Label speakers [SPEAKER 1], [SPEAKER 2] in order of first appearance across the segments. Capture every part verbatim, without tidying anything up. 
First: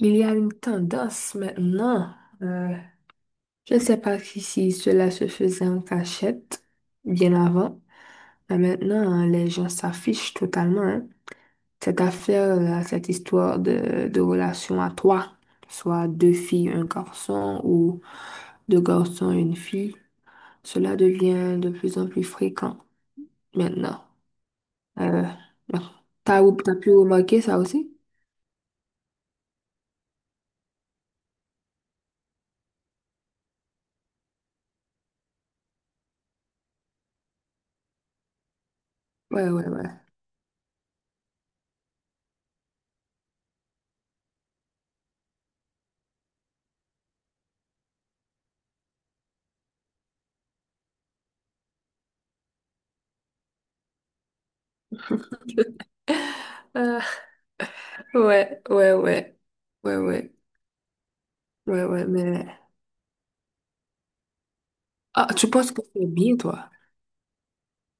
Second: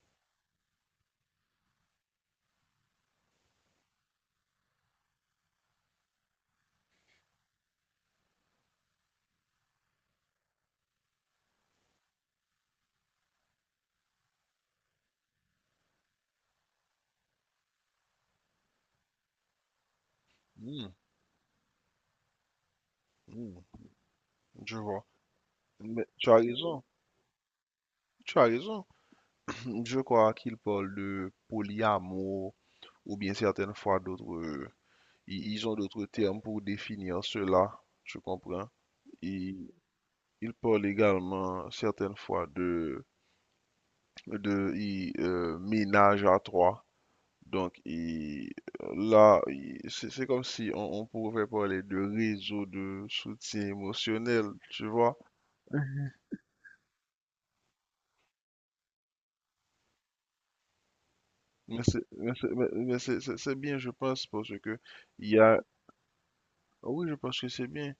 [SPEAKER 1] Il y a une tendance maintenant, euh, je ne sais pas si, si cela se faisait en cachette bien avant, mais maintenant hein, les gens s'affichent totalement. hein. Cette affaire, là, cette histoire de, de relation à trois, soit deux filles, un garçon ou deux garçons, une fille,
[SPEAKER 2] Hmm,
[SPEAKER 1] cela devient de plus en plus fréquent
[SPEAKER 2] hmm,
[SPEAKER 1] maintenant.
[SPEAKER 2] je vois.
[SPEAKER 1] Euh, bon.
[SPEAKER 2] Mais tu as
[SPEAKER 1] T'as, t'as
[SPEAKER 2] raison,
[SPEAKER 1] pu remarquer ça aussi?
[SPEAKER 2] tu as raison. Je crois qu'ils parlent de polyamour ou bien certaines fois d'autres. Ils ils ont d'autres termes pour définir cela, je comprends.
[SPEAKER 1] Ouais,
[SPEAKER 2] Et
[SPEAKER 1] ouais,
[SPEAKER 2] ils parlent également certaines fois de, de ils, euh, ménage à trois. Donc ils- là, ils- c'est c'est comme si on, on pouvait parler de réseau de soutien émotionnel, tu vois.
[SPEAKER 1] ouais. Ouais, ouais, ouais. Ouais, ouais.
[SPEAKER 2] Mais
[SPEAKER 1] Ouais,
[SPEAKER 2] c'est
[SPEAKER 1] ouais,
[SPEAKER 2] mais
[SPEAKER 1] mais...
[SPEAKER 2] c'est- mais- mais c'est- c'est- c'est bien, je pense, parce que
[SPEAKER 1] Ah,
[SPEAKER 2] il y
[SPEAKER 1] tu
[SPEAKER 2] a,
[SPEAKER 1] penses que c'est bien, toi?
[SPEAKER 2] ah oui, je pense que c'est bien.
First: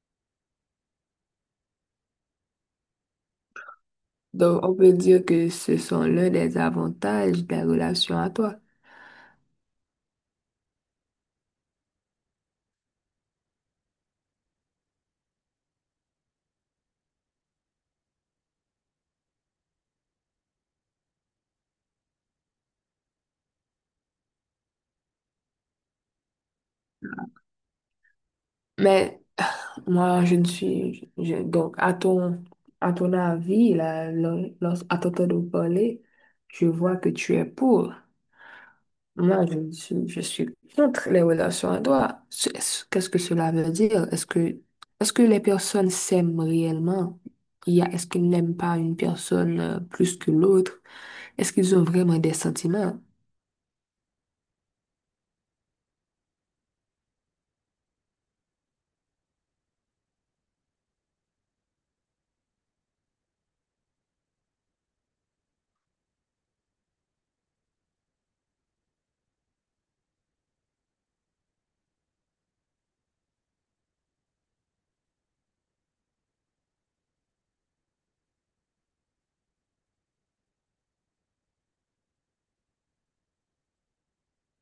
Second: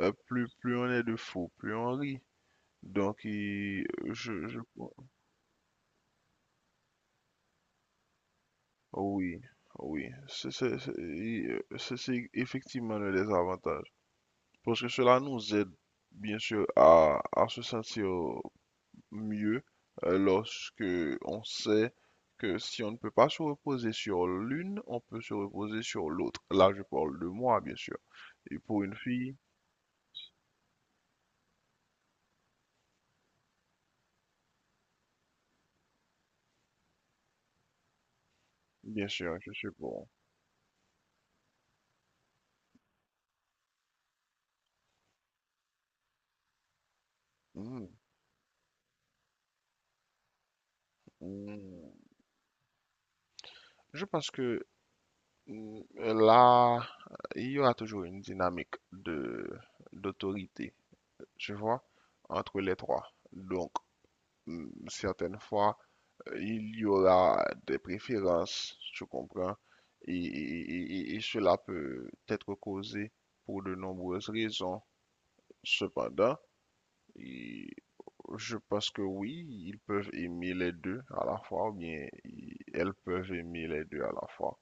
[SPEAKER 2] Euh, plus, plus on est de fous, plus on rit. Donc, il- je, je,
[SPEAKER 1] Donc, on peut dire que ce sont l'un des avantages de la relation à toi.
[SPEAKER 2] ah oui, ah oui, c'est c'est- c'est- il- euh, c'est- c'est effectivement le désavantage. Parce que cela nous aide, bien sûr, à, à se sentir mieux euh, lorsque on sait que si on ne peut pas se reposer sur l'une, on peut se reposer sur l'autre. Là, je parle de moi, bien sûr. Et pour une
[SPEAKER 1] Mais
[SPEAKER 2] fille,
[SPEAKER 1] moi, je ne suis... je- Donc, à ton, à ton avis, là, lo- lo- à t'entendre parler, je vois que tu es pour.
[SPEAKER 2] bien sûr,
[SPEAKER 1] Moi,
[SPEAKER 2] je
[SPEAKER 1] je
[SPEAKER 2] sais pas.
[SPEAKER 1] suis, je suis contre les relations à droit. Ce- ce- Qu'est-ce que cela veut dire? Est-ce que, est-ce que les personnes s'aiment réellement? Il y
[SPEAKER 2] Hmm,
[SPEAKER 1] a, est-ce qu'ils n'aiment pas une personne euh, plus que l'autre? Est-ce qu'ils ont
[SPEAKER 2] hmm.
[SPEAKER 1] vraiment des sentiments?
[SPEAKER 2] Je pense que hmm, là, il y aura toujours une dynamique de d'autorité, tu vois, entre les trois. Donc, hmm, certaines fois, il y aura des préférences, tu comprends, et, et- et- et cela peut être causé pour de nombreuses raisons. Cependant, il- je pense que oui, ils peuvent aimer les deux à la fois, ou bien ils- elles peuvent aimer les deux à la fois.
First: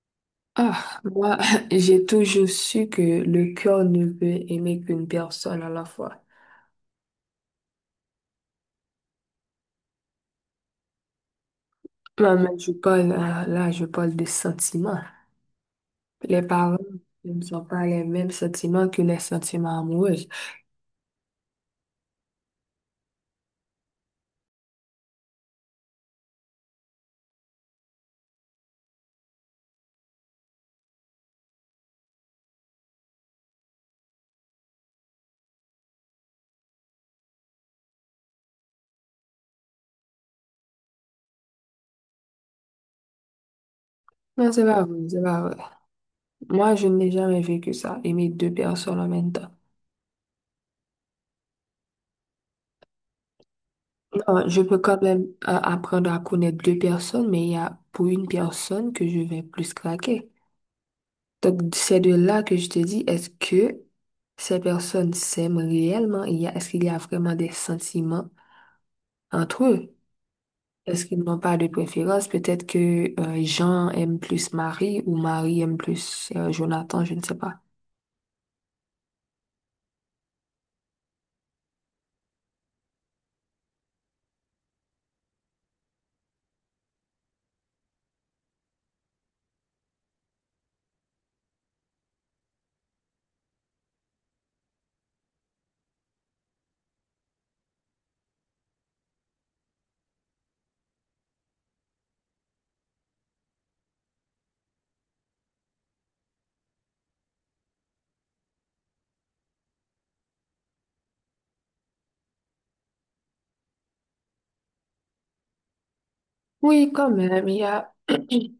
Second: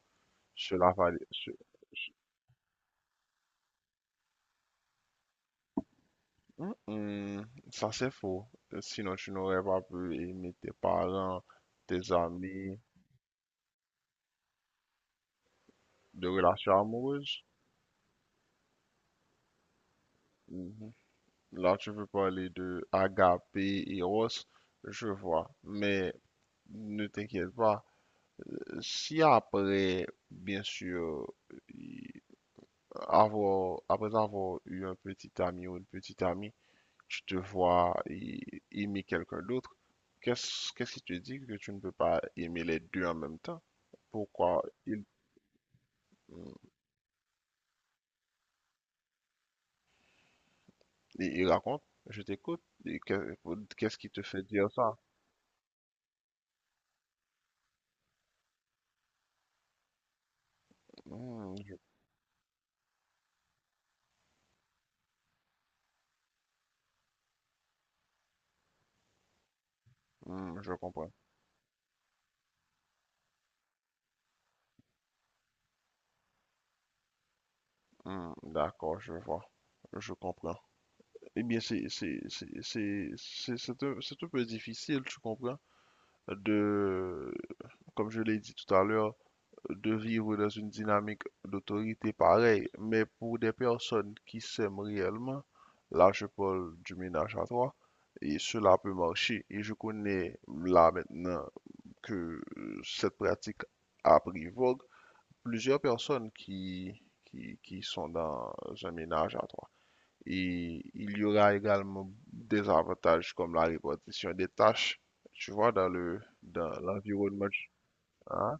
[SPEAKER 2] Cela
[SPEAKER 1] Ah,
[SPEAKER 2] va...
[SPEAKER 1] moi,
[SPEAKER 2] ce-
[SPEAKER 1] j'ai toujours su que le cœur ne peut aimer qu'une personne à la fois.
[SPEAKER 2] Hum, hum, ça c'est faux. Sinon, tu n'aurais pas pu aimer tes parents, tes
[SPEAKER 1] Moi, mais je
[SPEAKER 2] amis,
[SPEAKER 1] parle, euh, là, je parle de sentiments.
[SPEAKER 2] de
[SPEAKER 1] Les
[SPEAKER 2] relations
[SPEAKER 1] parents ne
[SPEAKER 2] amoureuses.
[SPEAKER 1] sont pas les mêmes sentiments que les sentiments amoureux.
[SPEAKER 2] Mhm. Là, tu veux parler de Agapé et Eros, je vois. Mais ne t'inquiète pas. Si après, bien sûr, y- avoir, après avoir eu un petit ami ou une petite amie, tu te vois y- aimer quelqu'un d'autre, qu'est-ce, qu'est-ce qui te dit que tu ne peux pas aimer les deux en même temps?
[SPEAKER 1] Non,
[SPEAKER 2] Pourquoi
[SPEAKER 1] c'est pas vrai,
[SPEAKER 2] il,
[SPEAKER 1] c'est pas vrai. Moi, je n'ai jamais vécu ça, aimer deux personnes en même temps.
[SPEAKER 2] il- il raconte, je t'écoute, et que- qu'est-ce qui te
[SPEAKER 1] Non,
[SPEAKER 2] fait
[SPEAKER 1] ouais, je
[SPEAKER 2] dire
[SPEAKER 1] peux
[SPEAKER 2] ça?
[SPEAKER 1] quand même euh, apprendre à connaître deux personnes, mais il y a pour une personne que je vais plus craquer.
[SPEAKER 2] Hmm,
[SPEAKER 1] Donc,
[SPEAKER 2] je
[SPEAKER 1] c'est de là que je te dis, est-ce que ces personnes s'aiment réellement? Il y a, est-ce qu'il y a vraiment des sentiments entre eux?
[SPEAKER 2] hmm, je
[SPEAKER 1] Est-ce
[SPEAKER 2] comprends.
[SPEAKER 1] qu'ils n'ont pas de préférence? Peut-être que euh, Jean aime plus Marie ou Marie aime plus euh, Jonathan, je ne sais pas.
[SPEAKER 2] Hmm, d'accord, je vois, je comprends. Eh bien, c'est c'est c'est c'est c'est c'est un, c'est un peu difficile, tu comprends, de, comme je l'ai dit tout à l'heure, de vivre dans une dynamique d'autorité pareille. Mais pour des personnes qui s'aiment réellement, là, je parle du ménage à trois, et cela peut marcher. Et je connais là maintenant que euh, cette pratique a pris vogue. Plusieurs personnes qui qui qui sont dans un ménage à trois. Et il y aura également des avantages comme la répartition des tâches, tu vois, dans le, dans
[SPEAKER 1] Oui, quand
[SPEAKER 2] l'environnement.
[SPEAKER 1] même, il y a...
[SPEAKER 2] Hein?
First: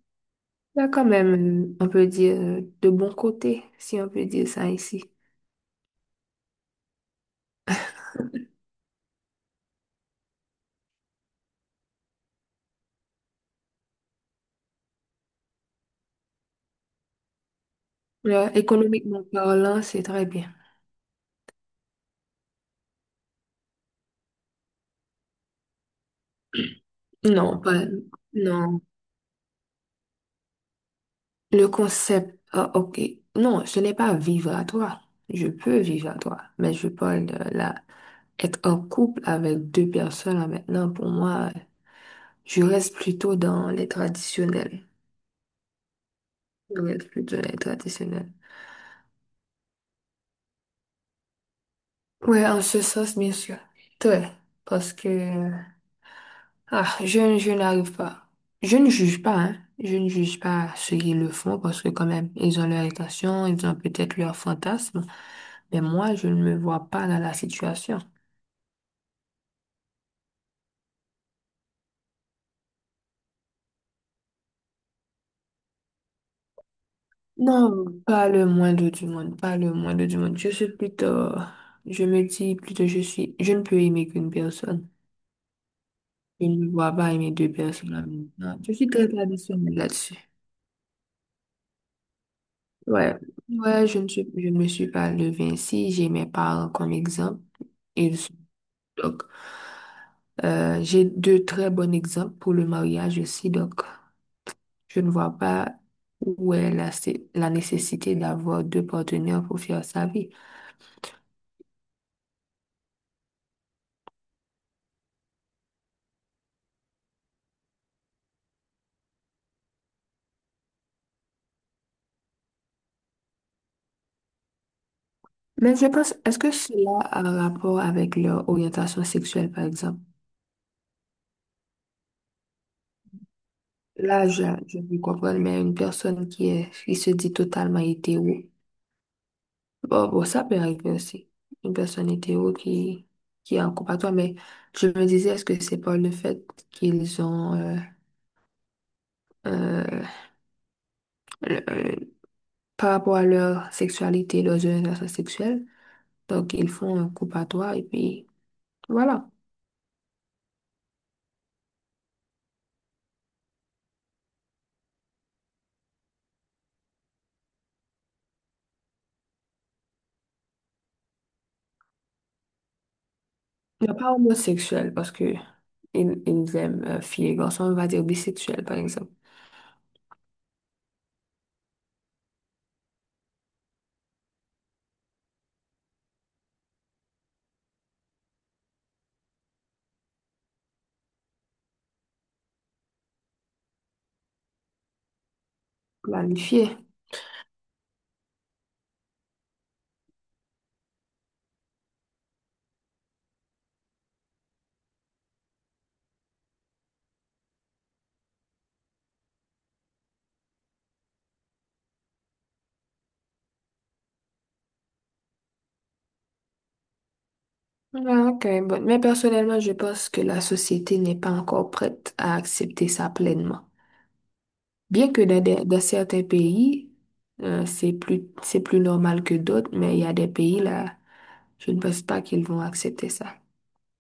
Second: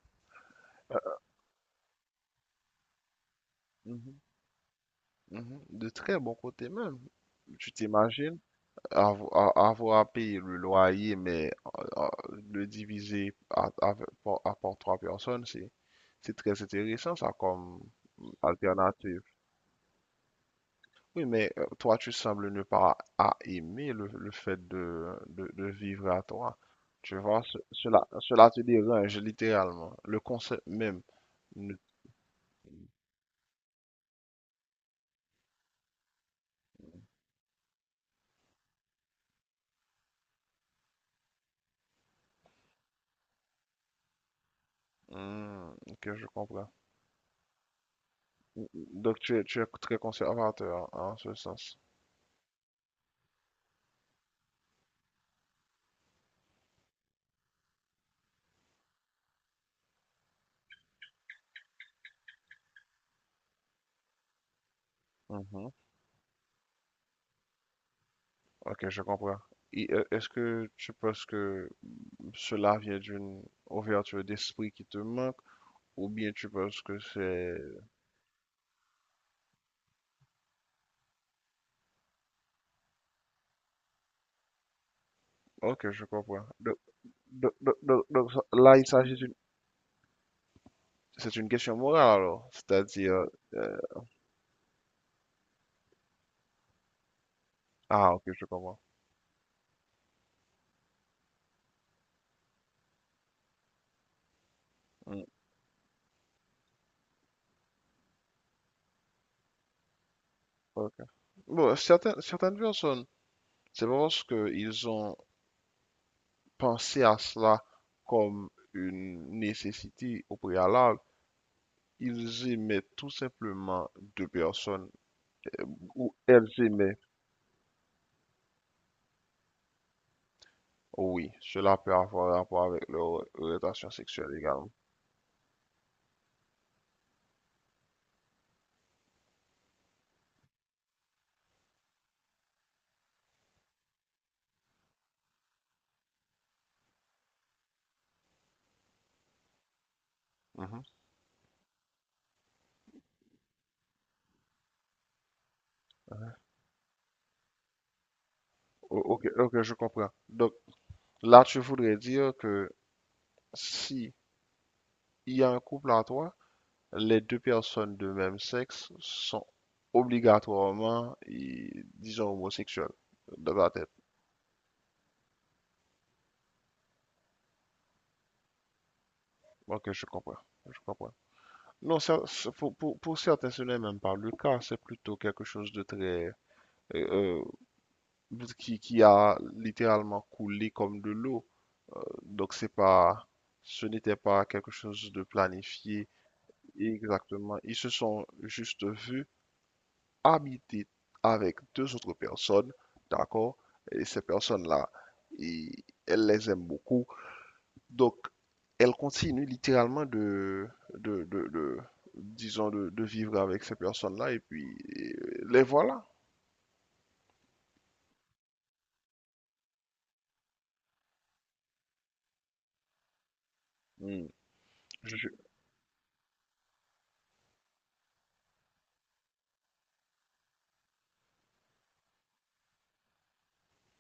[SPEAKER 1] Il y a quand même, euh, on peut dire, euh, de bons côtés, si on
[SPEAKER 2] Mhm,
[SPEAKER 1] peut dire ça ici.
[SPEAKER 2] mhm. De très bon côté même. Tu t'imagines avo- a- avoir à payer le loyer, mais euh, euh, le diviser à, à- par, à- par trois personnes, c'est, c'est très intéressant ça comme
[SPEAKER 1] Là,
[SPEAKER 2] alternative.
[SPEAKER 1] économiquement parlant, c'est très bien.
[SPEAKER 2] Oui, mais euh, toi, tu sembles ne pas à aimer le, le fait de, de, de vivre à toi. Tu vois,
[SPEAKER 1] Non,
[SPEAKER 2] ce-
[SPEAKER 1] pas,
[SPEAKER 2] cela, cela te
[SPEAKER 1] non.
[SPEAKER 2] dérange littéralement. Le concept même.
[SPEAKER 1] Le
[SPEAKER 2] ne-
[SPEAKER 1] concept, ah, ok. Non, ce n'est pas vivre à toi. Je peux vivre à toi, mais je parle de la, être en couple avec deux personnes là, maintenant. Pour moi, je reste plutôt dans les traditionnels.
[SPEAKER 2] Hmm, ok, je comprends.
[SPEAKER 1] Je reste plutôt dans les traditionnels.
[SPEAKER 2] Donc, tu es, tu es très conservateur hein, en ce sens.
[SPEAKER 1] Ouais, en ce sens, bien sûr. Très. Parce que ah, je, je n'arrive pas. Je ne juge pas, hein. Je ne juge pas ceux qui le font parce que quand même, ils ont leur intention, ils ont peut-être leur fantasme.
[SPEAKER 2] Mhm.
[SPEAKER 1] Mais moi, je ne me vois pas dans la situation.
[SPEAKER 2] Ok, je comprends. Et, euh, est-ce que tu penses que cela vient d'une ouverture d'esprit qui te manque, ou bien tu penses que c'est...
[SPEAKER 1] Non, pas le moindre du monde, pas le moindre du monde. Je suis plutôt, je me dis plutôt, je suis, je ne peux aimer qu'une personne.
[SPEAKER 2] Ok, je comprends.
[SPEAKER 1] Je ne me
[SPEAKER 2] Donc,
[SPEAKER 1] vois pas aimer deux
[SPEAKER 2] donc- donc-
[SPEAKER 1] personnes en
[SPEAKER 2] donc-
[SPEAKER 1] même
[SPEAKER 2] donc, ça-
[SPEAKER 1] temps. Je
[SPEAKER 2] là, il
[SPEAKER 1] suis très
[SPEAKER 2] s'agit d'une
[SPEAKER 1] traditionnelle là-dessus.
[SPEAKER 2] c'est une question morale, alors.
[SPEAKER 1] Ouais,
[SPEAKER 2] C'est-à-dire... euh,
[SPEAKER 1] ouais, je ne suis, je ne me suis pas levée ainsi. J'ai mes parents comme exemple.
[SPEAKER 2] ah,
[SPEAKER 1] Ils
[SPEAKER 2] ok, je comprends.
[SPEAKER 1] Donc, euh, j'ai deux très bons exemples pour le mariage aussi. Donc, je ne
[SPEAKER 2] Hmm,
[SPEAKER 1] vois pas où est la, sé- la nécessité d'avoir deux partenaires pour faire sa vie.
[SPEAKER 2] ok. Bon, certaines, certaines personnes, c'est pas parce qu'ils ont pensé à cela comme une nécessité au préalable, ils aimaient tout simplement deux personnes,
[SPEAKER 1] Mais je pense,
[SPEAKER 2] ou
[SPEAKER 1] est-ce
[SPEAKER 2] elles
[SPEAKER 1] que
[SPEAKER 2] aimaient,
[SPEAKER 1] cela a un rapport avec leur orientation sexuelle, par exemple?
[SPEAKER 2] oui, cela peut avoir rapport avec leur orientation
[SPEAKER 1] Là,
[SPEAKER 2] sexuelle
[SPEAKER 1] je,
[SPEAKER 2] également.
[SPEAKER 1] je peux comprendre, mais une personne qui est, qui se dit totalement hétéro, bon, bon, ça peut arriver aussi. Une personne hétéro qui, qui est en couple à toi, mais je me disais, est-ce que c'est pas le fait qu'ils ont, euh, euh,
[SPEAKER 2] Mhm.
[SPEAKER 1] le- euh, par rapport à leur sexualité, leurs orientations sexuelles. Donc, ils font un coup à toi et puis
[SPEAKER 2] O- Ok,
[SPEAKER 1] voilà.
[SPEAKER 2] ok, je comprends. Donc, là, tu voudrais dire que si il y a un couple à toi, les deux personnes de même sexe sont obligatoirement, i- disons, homosexuelles, dans ma tête.
[SPEAKER 1] Mais pas homosexuel parce que ils, ils aiment euh, filles et garçons, on va dire bisexuels par exemple.
[SPEAKER 2] Ok, je comprends. Je comprends. Non, ça- ça- pour, pour, pour certains, ce n'est même pas le cas. C'est plutôt quelque chose de très... euh, euh, qui, qui a littéralement coulé comme de l'eau. Euh, donc, c'est pas... Ce n'était pas quelque chose de planifié
[SPEAKER 1] Planifié.
[SPEAKER 2] exactement. Ils se sont juste vus habiter avec deux autres personnes, d'accord? Et ces personnes-là, et elle les aime beaucoup. Donc, elle continue littéralement de, de, de- de- disons, de, de vivre avec ces personnes-là, et puis euh, les voilà.
[SPEAKER 1] Ah, ok, bon. Mais personnellement, je pense que la société n'est pas encore prête à accepter ça pleinement.
[SPEAKER 2] Hmm.
[SPEAKER 1] Bien que
[SPEAKER 2] Je-
[SPEAKER 1] dans, des- dans certains pays, euh, c'est plus, c'est plus normal que d'autres, mais il y a des pays là, je ne pense pas qu'ils vont accepter ça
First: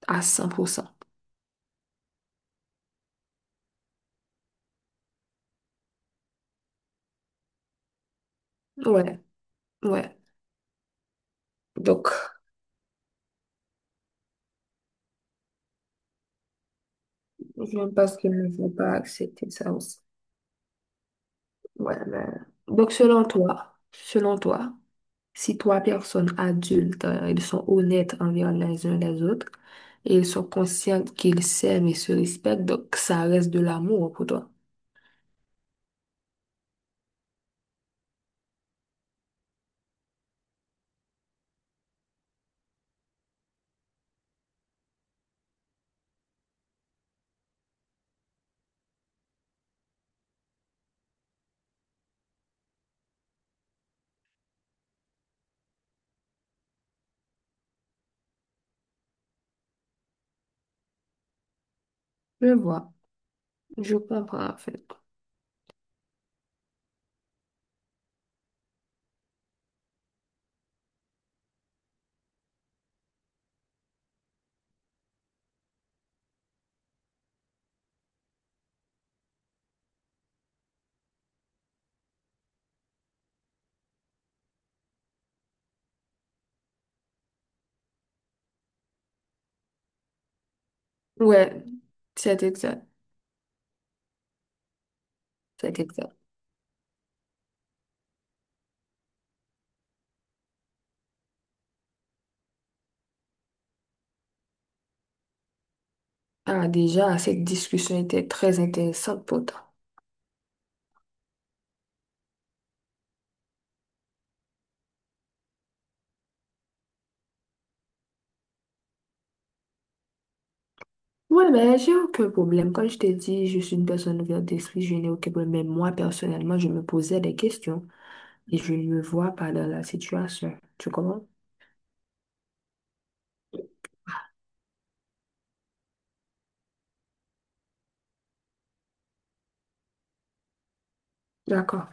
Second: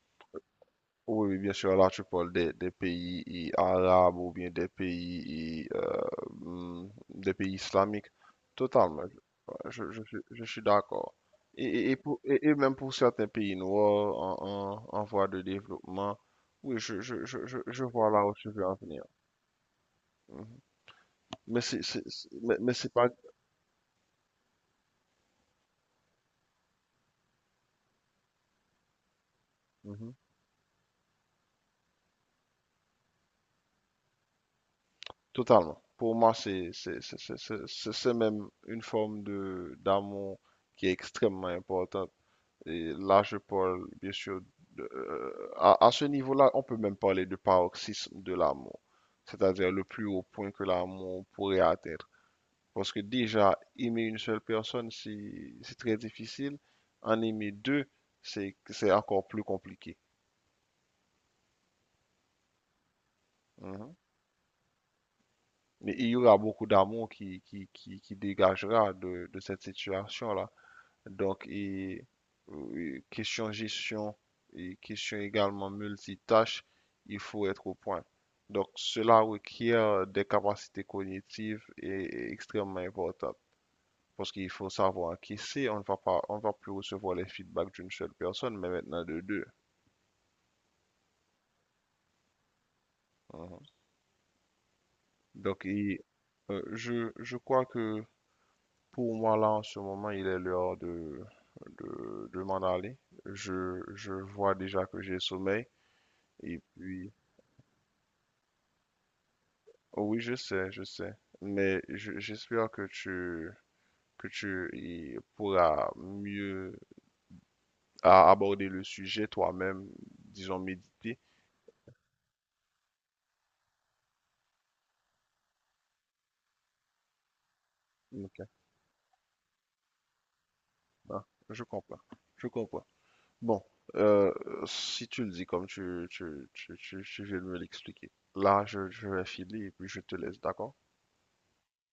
[SPEAKER 1] à cent pour cent.
[SPEAKER 2] oui, oui, bien sûr, là, tu parles des, des pays et arabes ou bien des pays, et, euh, hmm, des pays islamiques. Totalement.
[SPEAKER 1] Ouais.
[SPEAKER 2] Je, je
[SPEAKER 1] Ouais.
[SPEAKER 2] suis je suis d'accord. Et, et- et
[SPEAKER 1] Donc,
[SPEAKER 2] pour, et, et même pour certains pays noirs en, en, en voie de développement, oui, je, je, je, je,
[SPEAKER 1] je
[SPEAKER 2] je
[SPEAKER 1] ne
[SPEAKER 2] vois
[SPEAKER 1] pense
[SPEAKER 2] là
[SPEAKER 1] qu'ils
[SPEAKER 2] où
[SPEAKER 1] ne
[SPEAKER 2] tu veux
[SPEAKER 1] vont
[SPEAKER 2] en
[SPEAKER 1] pas
[SPEAKER 2] venir.
[SPEAKER 1] accepter ça aussi.
[SPEAKER 2] Mhm. Mais c'est
[SPEAKER 1] Ouais,
[SPEAKER 2] c'est-
[SPEAKER 1] mais...
[SPEAKER 2] c'est- mais, mais c'est
[SPEAKER 1] Donc,
[SPEAKER 2] pas...
[SPEAKER 1] selon toi, selon toi, si trois personnes adultes, euh, ils sont honnêtes envers les uns les autres
[SPEAKER 2] Mhm.
[SPEAKER 1] et ils sont conscients qu'ils s'aiment et se respectent, donc ça reste de l'amour pour toi.
[SPEAKER 2] Totalement. Pour moi, c'est c'est- c'est- c'est- c'est- c'est- c'est même une forme de d'amour qui est extrêmement importante. Et là, je parle, bien sûr, de- euh, à, à ce niveau-là, on peut même parler de paroxysme de l'amour, c'est-à-dire le plus haut point que l'amour pourrait atteindre. Parce que déjà, aimer une seule personne, c'est c'est très difficile. En aimer deux, c'est c'est encore plus compliqué.
[SPEAKER 1] Je vois. Je
[SPEAKER 2] Mhm.
[SPEAKER 1] comprends, en fait.
[SPEAKER 2] Mais il y aura beaucoup d'amour qui, qui, qui, qui dégagera de, de cette situation-là. Donc, et, euh, et question gestion et question également multitâche, il faut être au point. Donc, cela requiert euh, des capacités cognitives et, et extrêmement importantes. Parce qu'il faut savoir encaisser, on ne va pas, on va plus recevoir les feedbacks d'une seule personne, mais maintenant de deux.
[SPEAKER 1] Ouais, c'est exact.
[SPEAKER 2] Mhm. Donc,
[SPEAKER 1] C'est
[SPEAKER 2] et,
[SPEAKER 1] exact.
[SPEAKER 2] euh, je, je crois que pour moi, là, en ce moment, il est l'heure de, de, de m'en aller. Je, je vois déjà que j'ai sommeil. Et
[SPEAKER 1] Ah,
[SPEAKER 2] puis,
[SPEAKER 1] déjà, cette discussion était très intéressante pour toi.
[SPEAKER 2] oh oui, je sais, je sais. Mais je- j'espère que tu, que tu y pourras mieux a- aborder le sujet toi-même, disons méditer.
[SPEAKER 1] Ouais, mais j'ai aucun problème. Comme je t'ai dit, je suis une personne ouverte d'esprit, je n'ai aucun problème. Mais moi, personnellement, je me posais des questions
[SPEAKER 2] Ok.
[SPEAKER 1] et je ne me vois pas dans la situation. Tu
[SPEAKER 2] Ah,
[SPEAKER 1] comprends?
[SPEAKER 2] je comprends, je comprends. Bon, euh, si tu le dis comme tu, tu, tu, tu, tu viens de me l'expliquer, là, je, je vais filer et puis je te laisse, d'accord?
[SPEAKER 1] D'accord.